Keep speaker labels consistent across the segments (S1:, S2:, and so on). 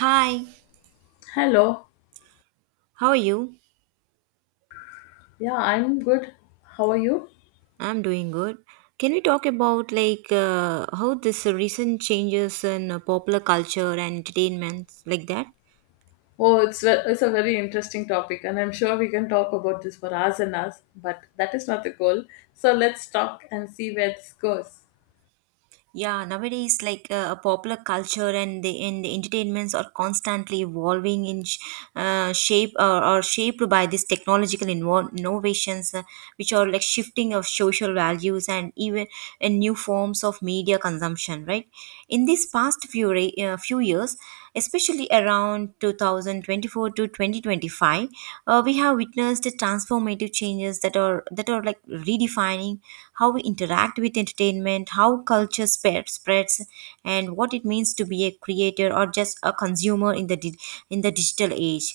S1: Hi,
S2: Hello.
S1: how are you?
S2: Yeah, I'm good. How are you?
S1: I'm doing good. Can we talk about, like, how this recent changes in popular culture and entertainment like that?
S2: Oh, it's it's a very interesting topic, and I'm sure we can talk about this for hours and hours. But that is not the goal. So let's talk and see where this goes.
S1: Yeah, nowadays, like, popular culture and the entertainments are constantly evolving in shape or shaped by these technological innovations, which are like shifting of social values and even in new forms of media consumption, right? In these past few years, especially around 2024 to 2025, we have witnessed the transformative changes that are like redefining how we interact with entertainment, how culture spreads, and what it means to be a creator or just a consumer in in the digital age.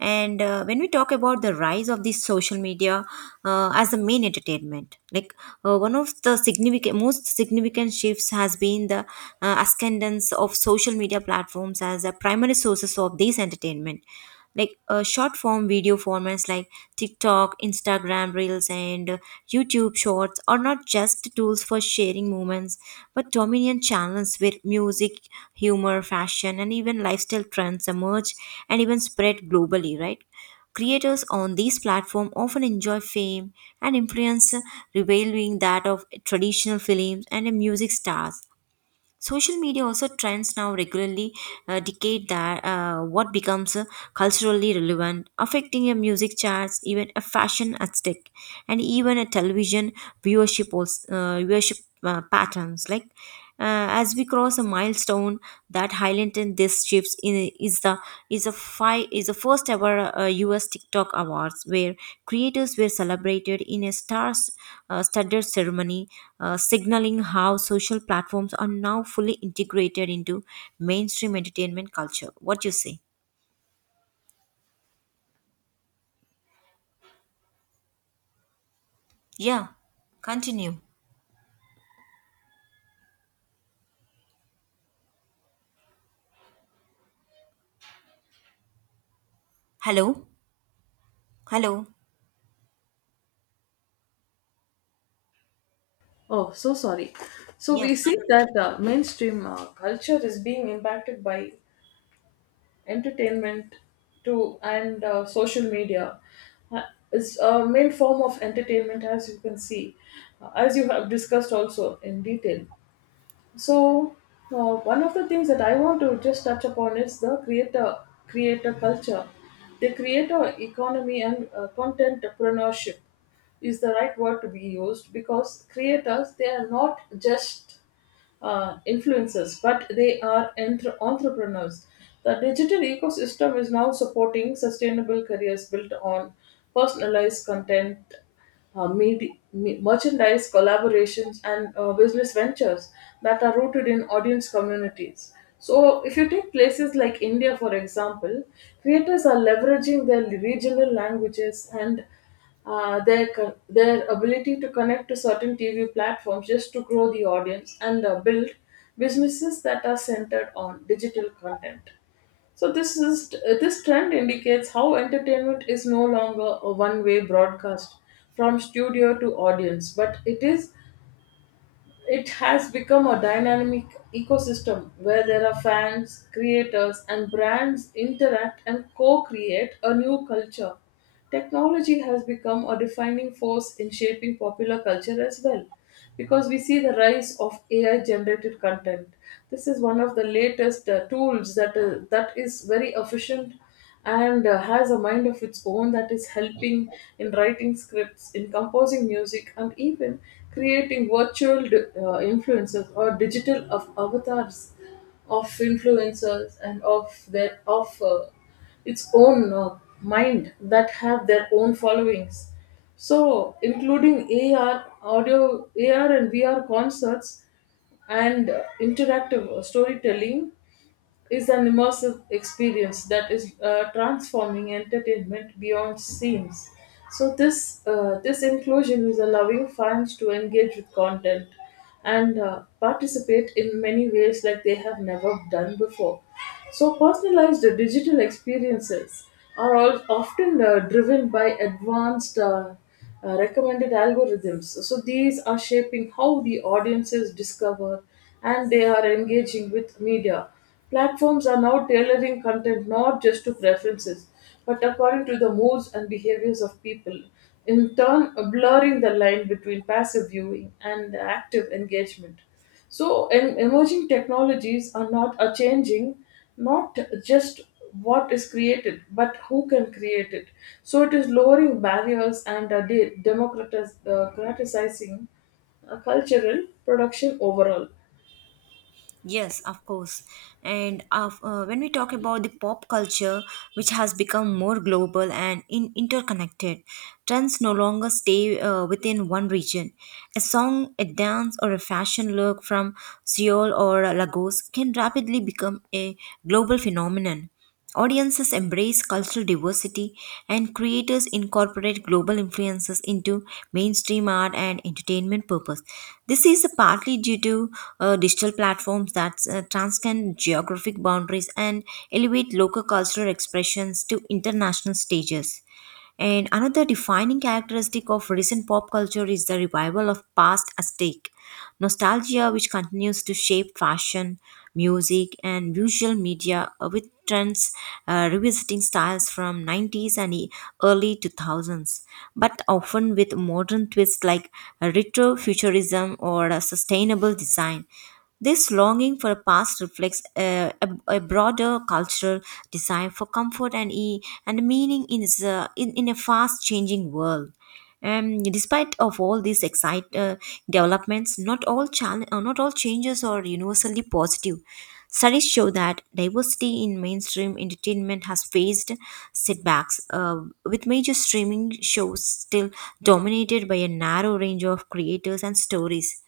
S1: And when we talk about the rise of these social media as the main entertainment, like, one of the significant most significant shifts has been the ascendance of social media platforms as a primary sources of this entertainment, like, short form video formats like TikTok, Instagram Reels, and YouTube Shorts are not just tools for sharing moments, but dominant channels where music, humor, fashion, and even lifestyle trends emerge and even spread globally, right? Creators on these platforms often enjoy fame and influence, revealing that of traditional films and music stars. Social media also trends now regularly dictate that what becomes culturally relevant, affecting a music charts, even a fashion aesthetic, and even a television viewership patterns. Like, as we cross a milestone that silent in these shifts in is the is a five is the first ever US TikTok Awards where creators were celebrated in a stars studded ceremony, signaling how social platforms are now fully integrated into mainstream entertainment culture. What you say? Yeah, continue. Hello, hello.
S2: Oh, so sorry. So
S1: Yes.
S2: we see that mainstream culture is being impacted by entertainment, too, and social media. Uh, is a main form of entertainment, as you can see, as you have discussed also in detail. So one of the things that I want to just touch upon is the creator culture, the creator economy and contentpreneurship is the right word to be used because creators they are not just influencers but they are entrepreneurs. The digital ecosystem is now supporting sustainable careers built on personalized content, merchandise collaborations and business ventures that are rooted in audience communities. So, if you take places like India, for example, creators are leveraging their regional languages and their co- their ability to connect to certain TV platforms just to grow the audience and build businesses that are centered on digital content. So this trend indicates how entertainment is no longer a one-way broadcast from studio to audience, but it has become a dynamic ecosystem where there are fans, creators, and brands interact and co create a new culture. Technology has become a defining force in shaping popular culture as well, because we see the rise of AI generated content. This is one of the latest tools that is very efficient and has a mind of its own that is helping in writing scripts, in composing music, and even creating virtual influencers or digital of avatars of influencers and of their of its own mind that have their own followings. So, including AR audio, AR and VR concerts, and interactive storytelling is an immersive experience that is transforming entertainment beyond scenes. So this inclusion is allowing fans to engage with content and participate in many ways like they have never done before. So personalized digital experiences are all often driven by advanced recommended algorithms. So these are shaping how the audiences discover and they are engaging with media. Platforms are now tailoring content not just to preferences, but according to the moods and behaviors of people, in turn, blurring the line between passive viewing and active engagement. So emerging technologies are changing not just what is created but who can create it. So it is lowering barriers and democratizing cultural production overall.
S1: Yes, of course. And when we talk about the pop culture, which has become more global and interconnected, trends no longer stay within one region. A song, a dance, or a fashion look from Seoul or Lagos can rapidly become a global phenomenon. Audiences embrace cultural diversity, and creators incorporate global influences into mainstream art and entertainment purpose. This is partly due to digital platforms that transcend geographic boundaries and elevate local cultural expressions to international stages. And another defining characteristic of recent pop culture is the revival of past aesthetic nostalgia, which continues to shape fashion, music, and visual media with trends revisiting styles from nineties and early 2000s, but often with modern twists like retro futurism or a sustainable design. This longing for a past reflects a broader cultural desire for comfort and meaning in a fast changing world. Despite of all these excite developments, not all not all changes are universally positive. Studies show that diversity in mainstream entertainment has faced setbacks, with major streaming shows still dominated by a narrow range of creators and stories.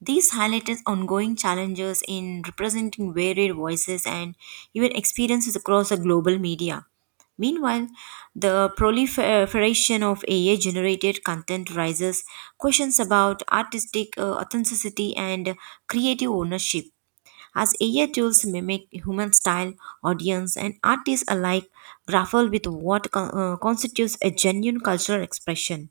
S1: These highlighted ongoing challenges in representing varied voices and even experiences across the global media. Meanwhile, the proliferation of AI generated content raises questions about artistic authenticity and creative ownership. As AI tools mimic human style, audience, and artists alike grapple with what constitutes a genuine cultural expression.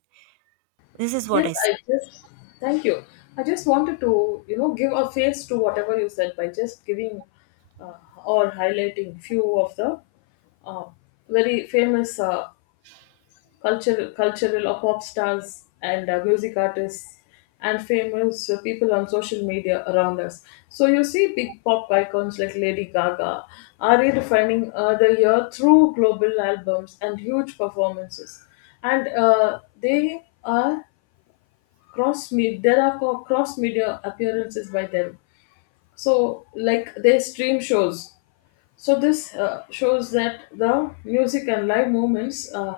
S1: This is what
S2: Yes,
S1: I say.
S2: I just thank you. I just wanted to give a face to whatever you said by just giving uh, or highlighting few of the uh, very famous cultural or pop stars and music artists and famous people on social media around us. So you see big pop icons like Lady Gaga are redefining the year through global albums and huge performances, and they are cross media. There are cross media appearances by them. So like they stream shows, so this shows that the music and live movements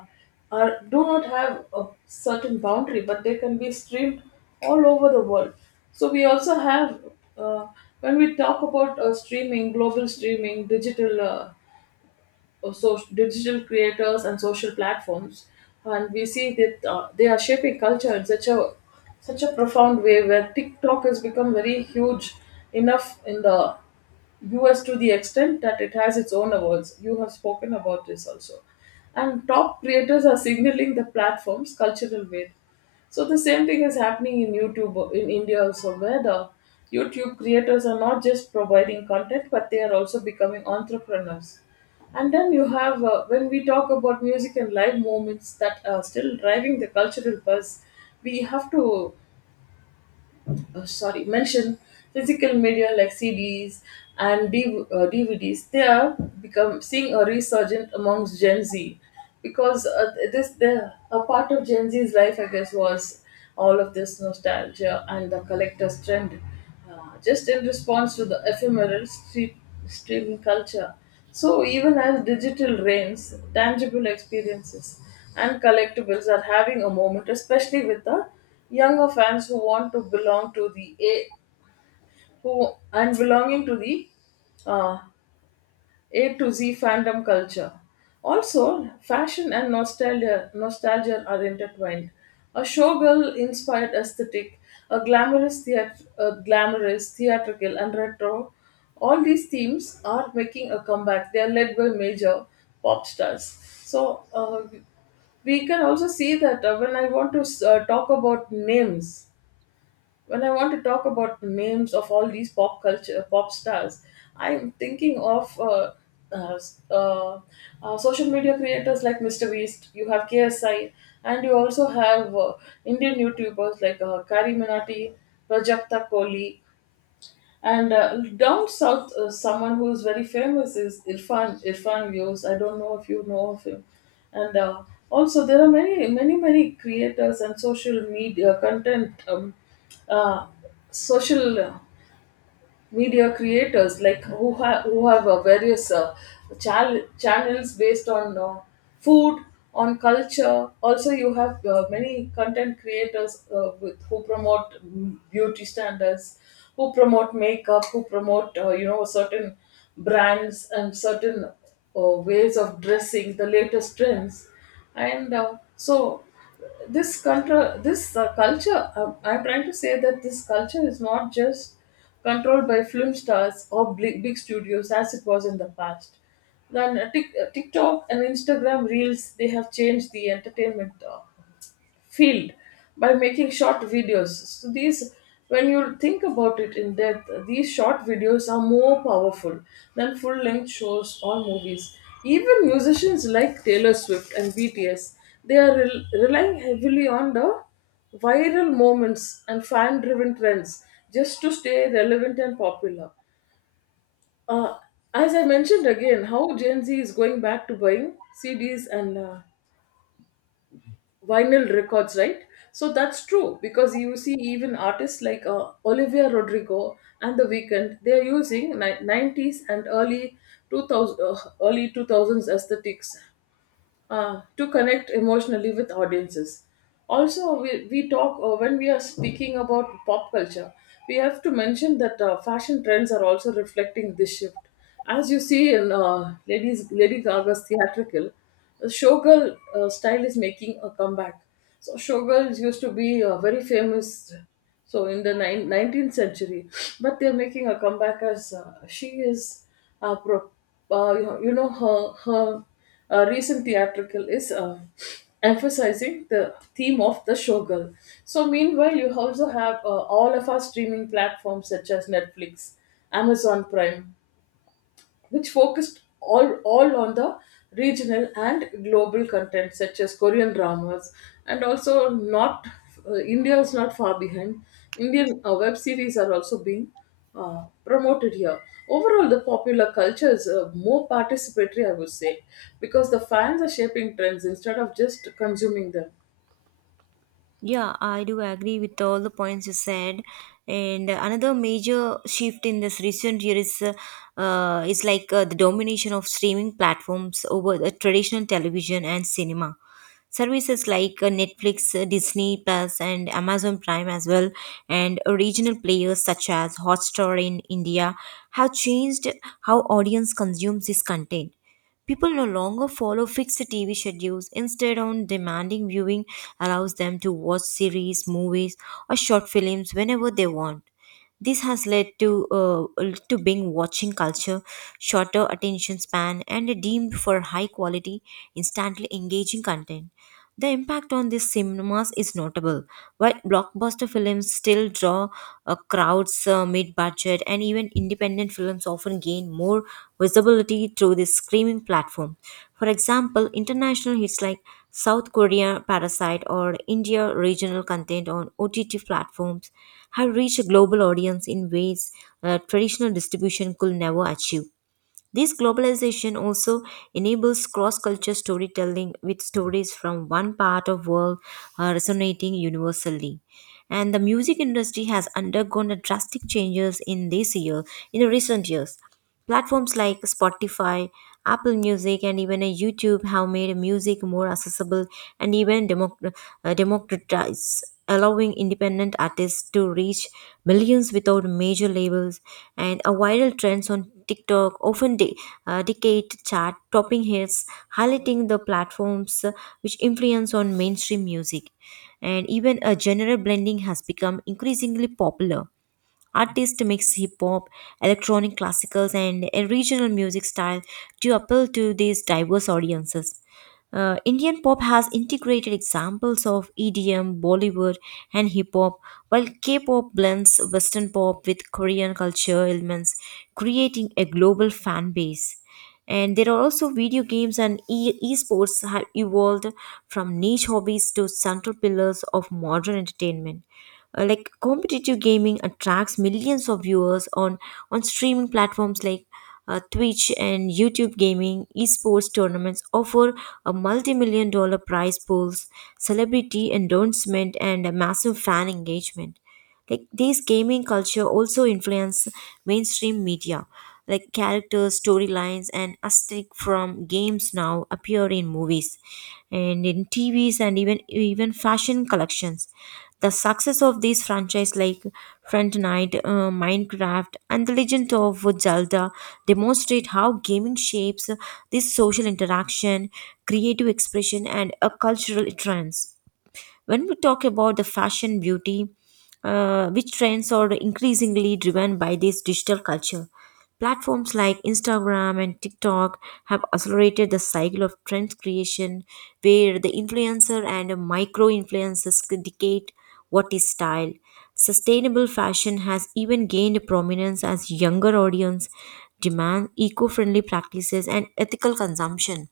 S2: are do not have a certain boundary, but they can be streamed all over the world. So we also have uh, when we talk about streaming, global streaming, digital digital creators and social platforms, and we see that they are shaping culture in such a profound way, where TikTok has become very huge enough in the US to the extent that it has its own awards. You have spoken about this also. And top creators are signaling the platform's cultural weight. So the same thing is happening in YouTube in India also, where the YouTube creators are not just providing content, but they are also becoming entrepreneurs. And then you have when we talk about music and live moments that are still driving the cultural buzz, we have to sorry mention physical media like CDs and DVDs. They are become seeing a resurgence amongst Gen Z because this the a part of Gen Z's life, I guess, was all of this nostalgia and the collector's trend, just in response to the streaming culture. So, even as digital reigns, tangible experiences and collectibles are having a moment, especially with the younger fans who want to belonging to the uh, a to Z fandom culture. Also, nostalgia are intertwined. A showgirl inspired aesthetic, a glamorous theatrical, and retro. All these themes are making a comeback. They are led by major pop stars. So, we can also see that when I want to talk about names, when I want to talk about the names of all these pop culture pop stars, I'm thinking of uh, uh, social media creators like Mr. Beast. You have KSI, and you also have Indian YouTubers like Kari Minati, Prajakta Kohli. And down south, someone who is very famous is Irfan Views. I don't know if you know of him. And also, there are many, many, many creators and social media content, uh, social. Media creators like who have various channels based on food, on culture. Also you have many content creators with who promote beauty standards, who promote makeup, who promote certain brands and certain ways of dressing, the latest trends, and so this control this culture I'm trying to say that this culture is not just controlled by film stars or big, big studios as it was in the past. Then tiktok and instagram reels, they have changed the entertainment field by making short videos. So these, when you think about it in depth, these short videos are more powerful than full-length shows or movies. Even musicians like Taylor Swift and BTS, they are relying heavily on the viral moments and fan-driven trends just to stay relevant and popular. Uh, as I mentioned again, how Gen Z is going back to buying CDs and vinyl records, right? So that's true, because you see, even artists like Olivia Rodrigo and The Weeknd, they're using 90s and early 2000s aesthetics, to connect emotionally with audiences. Also, we talk when we are speaking about pop culture, we have to mention that fashion trends are also reflecting this shift. As you see in Lady Gaga's theatrical, the showgirl style is making a comeback. So showgirls used to be very famous. So in the 19th century, but they're making a comeback as she is. Uh, pro, you know her recent theatrical is emphasizing the theme of the showgirl. So meanwhile, you also have all of our streaming platforms such as Netflix, Amazon Prime, which focused all on the regional and global content such as Korean dramas and also not India is not far behind. Indian web series are also being promoted here. Overall, the popular culture is more participatory, I would say, because the fans are shaping trends instead of just consuming them.
S1: Yeah, I do agree with all the points you said. And another major shift in this recent year is the domination of streaming platforms over the traditional television and cinema. Services like, Netflix, Disney Plus, and Amazon Prime as well, and regional players such as Hotstar in India have changed how audience consumes this content. People no longer follow fixed TV schedules. Instead, on demanding viewing allows them to watch series, movies, or short films whenever they want. This has led to being watching culture, shorter attention span, and a deemed for high quality, instantly engaging content. The impact on these cinemas is notable. While blockbuster films still draw crowds, mid-budget and even independent films often gain more visibility through this streaming platform. For example, international hits like South Korea Parasite or India regional content on OTT platforms have reached a global audience in ways traditional distribution could never achieve. This globalization also enables cross-culture storytelling with stories from one part of world resonating universally. And the music industry has undergone a drastic changes in this year, in the recent years. Platforms like Spotify, Apple Music, and even YouTube have made music more accessible and even democratized, allowing independent artists to reach millions without major labels. And a viral trends on TikTok often dictate chart topping hits, highlighting the platforms which influence on mainstream music. And even a genre blending has become increasingly popular. Artists mix hip hop, electronic classicals, and a regional music style to appeal to these diverse audiences. Indian pop has integrated examples of EDM, Bollywood, and hip hop, while K pop blends Western pop with Korean culture elements, creating a global fan base. And there are also video games and esports have evolved from niche hobbies to central pillars of modern entertainment. Like competitive gaming attracts millions of viewers on streaming platforms like Twitch and YouTube gaming. Esports tournaments offer a multi-million-dollar prize pools, celebrity endorsement, and a massive fan engagement. Like this gaming culture also influence mainstream media, like characters storylines and aesthetic from games now appear in movies and in tvs and even fashion collections. The success of these franchises, like Fortnite, minecraft, and the legend of zelda, demonstrate how gaming shapes this social interaction, creative expression, and a cultural trends. When we talk about the fashion beauty, which trends are increasingly driven by this digital culture. Platforms like Instagram and TikTok have accelerated the cycle of trend creation where the influencer and micro influencers dictate what is style. Sustainable fashion has even gained prominence as younger audience demand eco-friendly practices and ethical consumption.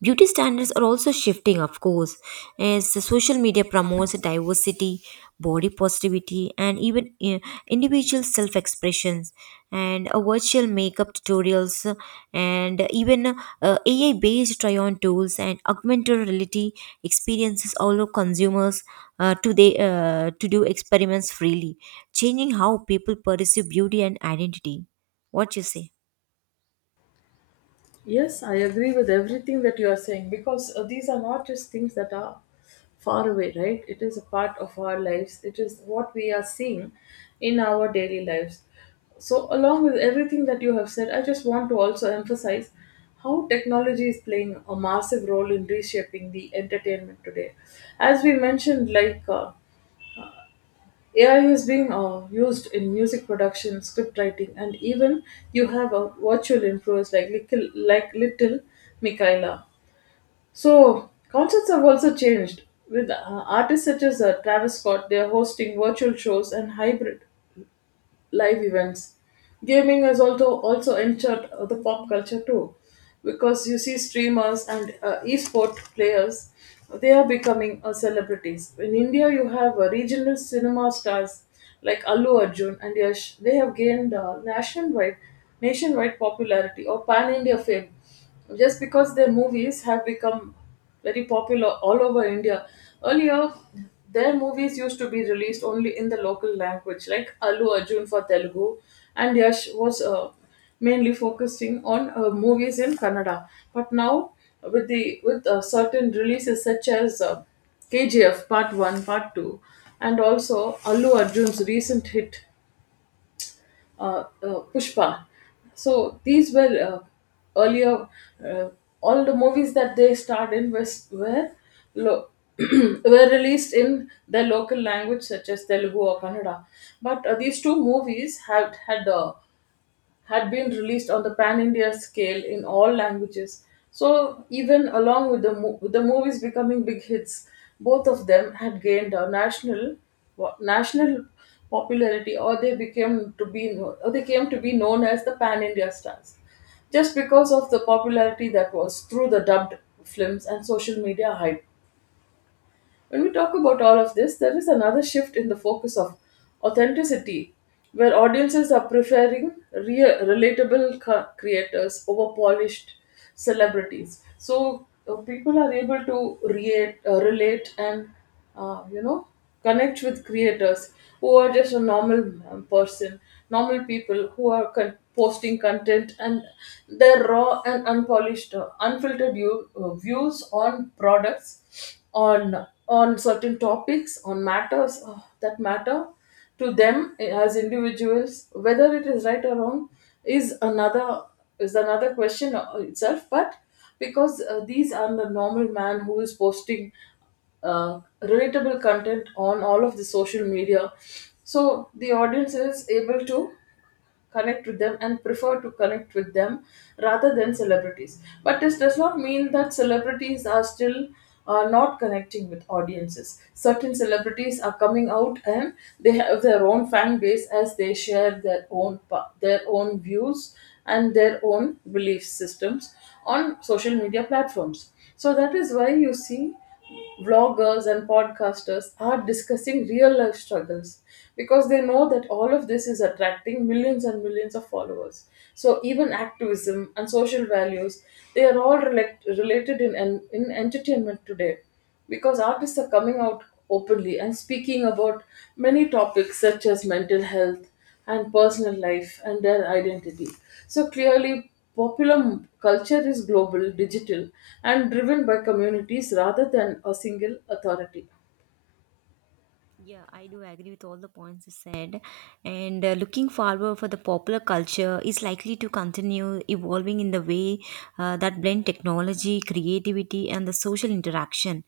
S1: Beauty standards are also shifting, of course, as the social media promotes diversity, body positivity, and even individual self expressions, and virtual makeup tutorials, and even AI based try on tools and augmented reality experiences allow consumers to do experiments freely, changing how people perceive beauty and identity. What you say?
S2: Yes, I agree with everything that you are saying because these are not just things that are far away, right? It is a part of our lives. It is what we are seeing in our daily lives. So, along with everything that you have said, I just want to also emphasize how technology is playing a massive role in reshaping the entertainment today. As we mentioned, like AI is being used in music production, script writing, and even you have a virtual influence like like little Michaela. So concerts have also changed with artists such as Travis Scott. They are hosting virtual shows and hybrid live events. Gaming has also entered the pop culture too, because you see streamers and esport players, they are becoming celebrities. In India, you have regional cinema stars like Allu Arjun and Yash. They have gained nationwide popularity or pan India fame just because their movies have become very popular all over India. Earlier, their movies used to be released only in the local language, like Allu Arjun for Telugu, and Yash was mainly focusing on movies in Kannada. But now, with the with certain releases such as KGF Part 1, Part 2, and also Allu Arjun's recent hit, Pushpa. So these were earlier uh, all the movies that they starred in were lo- were released in their local language such as Telugu or Kannada. But these two movies had been released on the pan India scale in all languages. So, even along with with the movies becoming big hits, both of them had gained a national national popularity, or they became to be kno- or they came to be known as the pan India stars just because of the popularity that was through the dubbed films and social media hype. When we talk about all of this, there is another shift in the focus of authenticity, where audiences are preferring real, relatable creators over polished celebrities. So people are able to relate and uh, you know connect with creators who are just a normal person, normal people who are posting content, and their raw and unpolished unfiltered views on products, on certain topics, on matters that matter to them as individuals. Whether it is right or wrong is another is another question itself, but because these are the normal man who is posting relatable content on all of the social media, so the audience is able to connect with them and prefer to connect with them rather than celebrities. But this does not mean that celebrities are still not connecting with audiences. Certain celebrities are coming out, and they have their own fan base as they share their own their own views and their own belief systems on social media platforms. So that is why you see vloggers and podcasters are discussing real life struggles, because they know that all of this is attracting millions and millions of followers. So even activism and social values, they are related in entertainment today, because artists are coming out openly and speaking about many topics such as mental health and personal life and their identity. So clearly, popular culture is global, digital, and driven by communities rather than a single authority.
S1: Yeah, I do agree with all the points you said. And looking forward for the popular culture is likely to continue evolving in the way that blend technology, creativity, and the social interaction.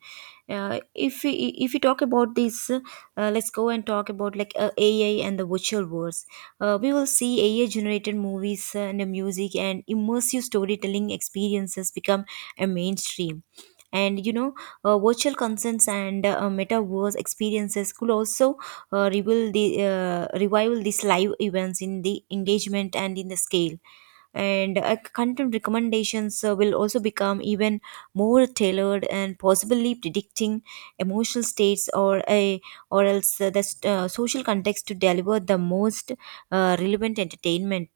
S1: Uh, if we, if we talk about this, let's go and talk about, like, AI and the virtual worlds. We will see AI generated movies and the music and immersive storytelling experiences become a mainstream, and, you know, virtual consents and metaverse experiences could also reveal the revival these live events in the engagement and in the scale, and content recommendations will also become even more tailored and possibly predicting emotional states or a or else social context to deliver the most relevant entertainment,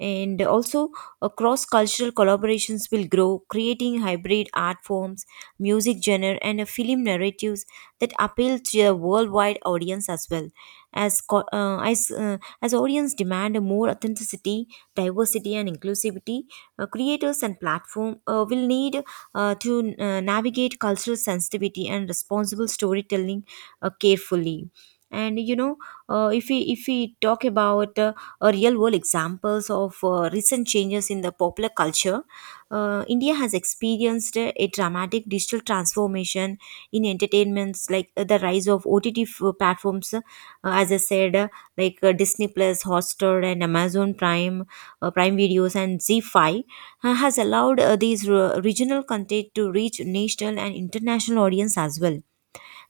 S1: and also cross cultural collaborations will grow, creating hybrid art forms, music genre, and film narratives that appeal to a worldwide audience as well. As as audience demand more authenticity, diversity, and inclusivity, creators and platform will need to navigate cultural sensitivity and responsible storytelling carefully. And, you know, if we talk about real world examples of recent changes in the popular culture, India has experienced a dramatic digital transformation in entertainments, like, the rise of OTT platforms, as I said, like, Disney Plus, Hotstar, and Amazon Prime, Prime Videos, and Z5, has allowed regional content to reach national and international audience as well.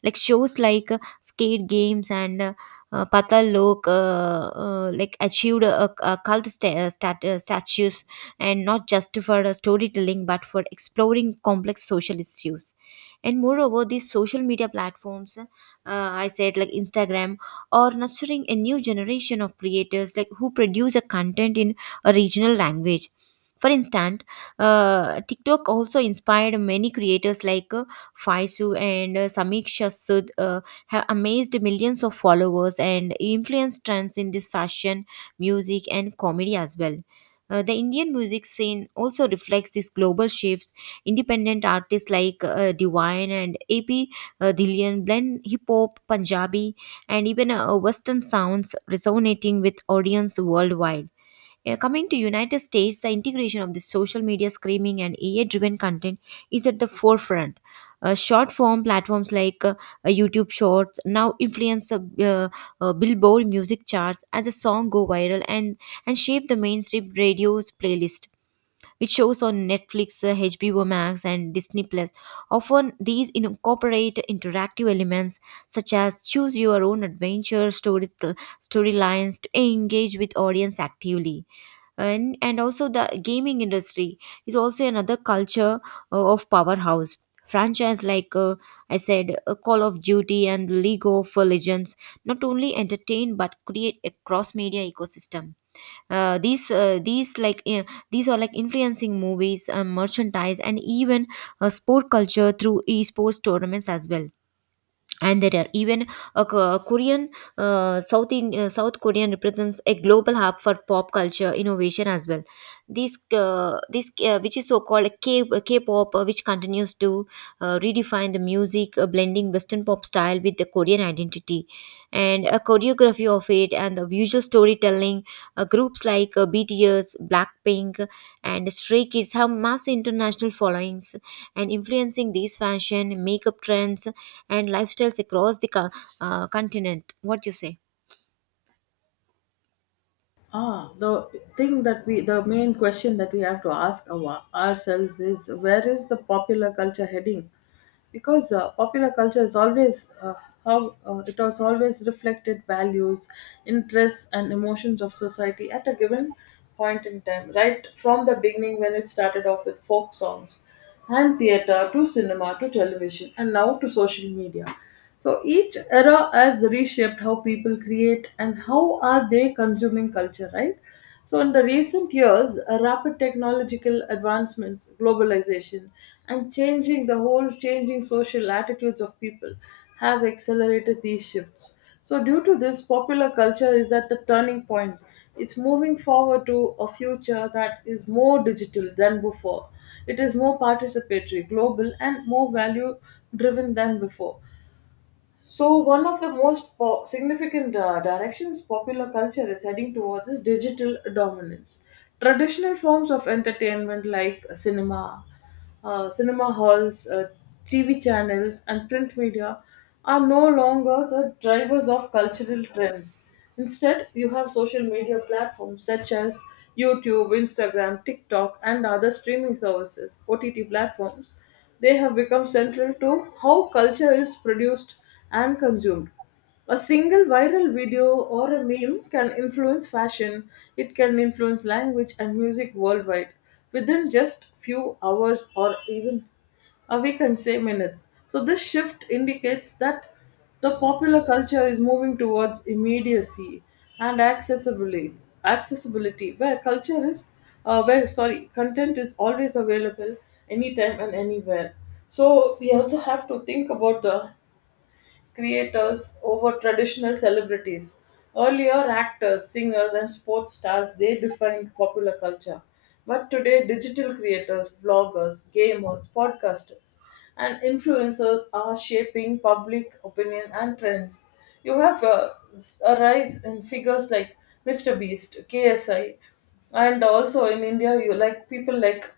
S1: Like shows like skate games and Patal Lok like achieved a cult statues and not just for storytelling but for exploring complex social issues. And moreover these social media platforms, I said, like, instagram are nurturing a new generation of creators like who produce a content in a regional language. For instance, tiktok also inspired many creators like Faisu and Samiksha Sud have amazed millions of followers and influenced trends in this fashion, music, and comedy as well. The Indian music scene also reflects these global shifts. Independent artists like Divine and AP Dhillon blend hip hop, Punjabi, and even Western sounds, resonating with audience worldwide. Coming to United States, the integration of the social media screaming and AI-driven content is at the forefront. Short form platforms like YouTube Shorts now influence the Billboard music charts as a song go viral and shape the mainstream radio's playlist which shows on Netflix, HBO Max, and Disney Plus. Often, these incorporate interactive elements such as choose your own adventure story storylines to engage with audience actively. And also the gaming industry is also another culture of powerhouse franchise like, I said call of duty and league of legends, not only entertain but create a cross media ecosystem. uh, these uh, these like uh, these are like influencing movies, merchandise, and even sport culture through esports tournaments as well. And there are even a K- Korean South Korean represents a global hub for pop culture innovation as well. This this Which is so called K K-pop, which continues to redefine the music, blending Western pop style with the Korean identity, and a choreography of it and the visual storytelling. Groups like BTS, Blackpink, and Stray Kids have mass international followings, and influencing these fashion, makeup trends, and lifestyles across the continent. What do you say?
S2: Ah, the thing that the main question that we have to ask ourselves is, where is the popular culture heading? Because popular culture is always how it has always reflected values, interests, and emotions of society at a given point in time, right from the beginning when it started off with folk songs and theatre, to cinema, to television, and now to social media. So each era has reshaped how people create and how are they consuming culture, right? So in the recent years, rapid technological advancements, globalization, and changing the whole changing social attitudes of people have accelerated these shifts. So due to this, popular culture is at the turning point. It's moving forward to a future that is more digital than before. It is more participatory, global, and more value driven than before. So, one of the most significant directions popular culture is heading towards is digital dominance. Traditional forms of entertainment like cinema, cinema halls, TV channels, and print media are no longer the drivers of cultural trends. Instead, you have social media platforms such as YouTube, Instagram, TikTok, and other streaming services, OTT platforms. They have become central to how culture is produced and consumed. A single viral video or a meme can influence fashion, it can influence language and music worldwide within just few hours, or even we can say minutes. So this shift indicates that the popular culture is moving towards immediacy and accessibility, accessibility where sorry, content is always available anytime and anywhere. So we also have to think about the creators over traditional celebrities. Earlier, actors, singers, and sports stars, they defined popular culture, but today, digital creators, bloggers, gamers, podcasters, and influencers are shaping public opinion and trends. You have a rise in figures like Mr. Beast, KSI, and also in India, you like people like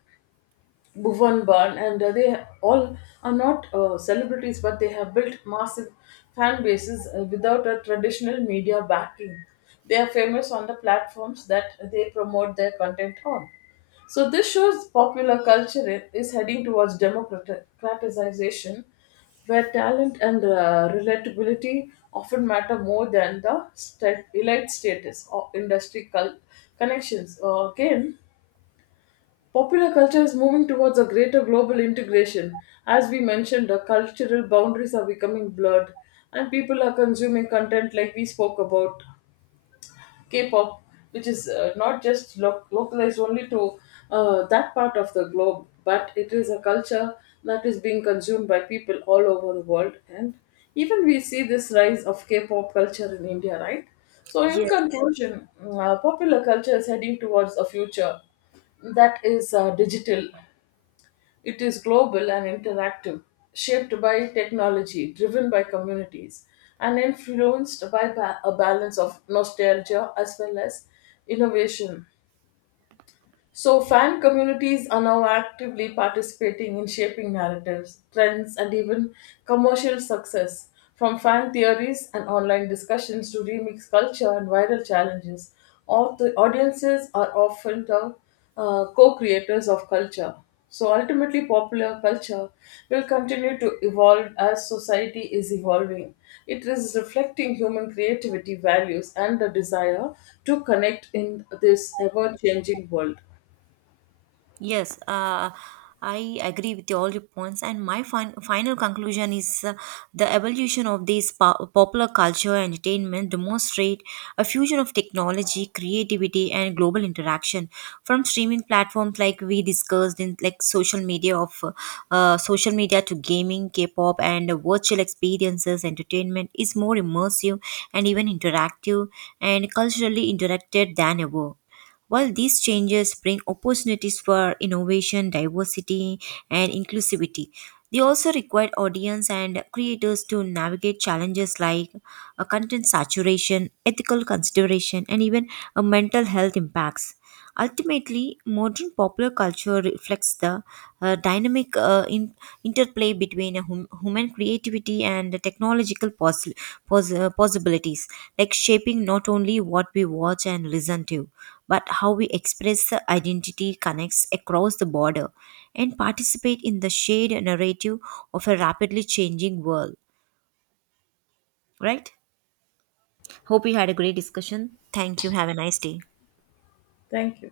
S2: Bhuvan Ban, and they all are not celebrities, but they have built massive fan bases without a traditional media backing. They are famous on the platforms that they promote their content on. So this shows popular culture is heading towards democratization, where talent and relatability often matter more than the elite status or industry connections. Again, popular culture is moving towards a greater global integration. As we mentioned, the cultural boundaries are becoming blurred, and people are consuming content like we spoke about K-pop, which is not just lo- localized only to that part of the globe, but it is a culture that is being consumed by people all over the world. And even we see this rise of K-pop culture in India, right? So, in
S1: Yes.
S2: conclusion, popular culture is heading towards a future that is digital, it is global and interactive, shaped by technology, driven by communities, and influenced by a balance of nostalgia as well as innovation. So, fan communities are now actively participating in shaping narratives, trends, and even commercial success. From fan theories and online discussions to remix culture and viral challenges, all the audiences are often the co creators of culture. So, ultimately, popular culture will continue to evolve as society is evolving. It is reflecting human creativity, values, and the desire to connect in this ever changing world.
S1: Yes, I agree with all your points, and my final conclusion is, the evolution of this popular culture and entertainment demonstrate a fusion of technology, creativity, and global interaction. From streaming platforms like we discussed in like social media of social media to gaming, K-pop, and virtual experiences, entertainment is more immersive and even interactive and culturally interacted than ever. While these changes bring opportunities for innovation, diversity, and inclusivity, they also require audience and creators to navigate challenges like content saturation, ethical consideration, and even mental health impacts. Ultimately, modern popular culture reflects the dynamic interplay between a human creativity and the technological possibilities, like shaping not only what we watch and listen to, but how we express the identity connects across the border and participate in the shared narrative of a rapidly changing world. Right? Hope you had a great discussion. Thank you. Have a nice day.
S2: Thank you.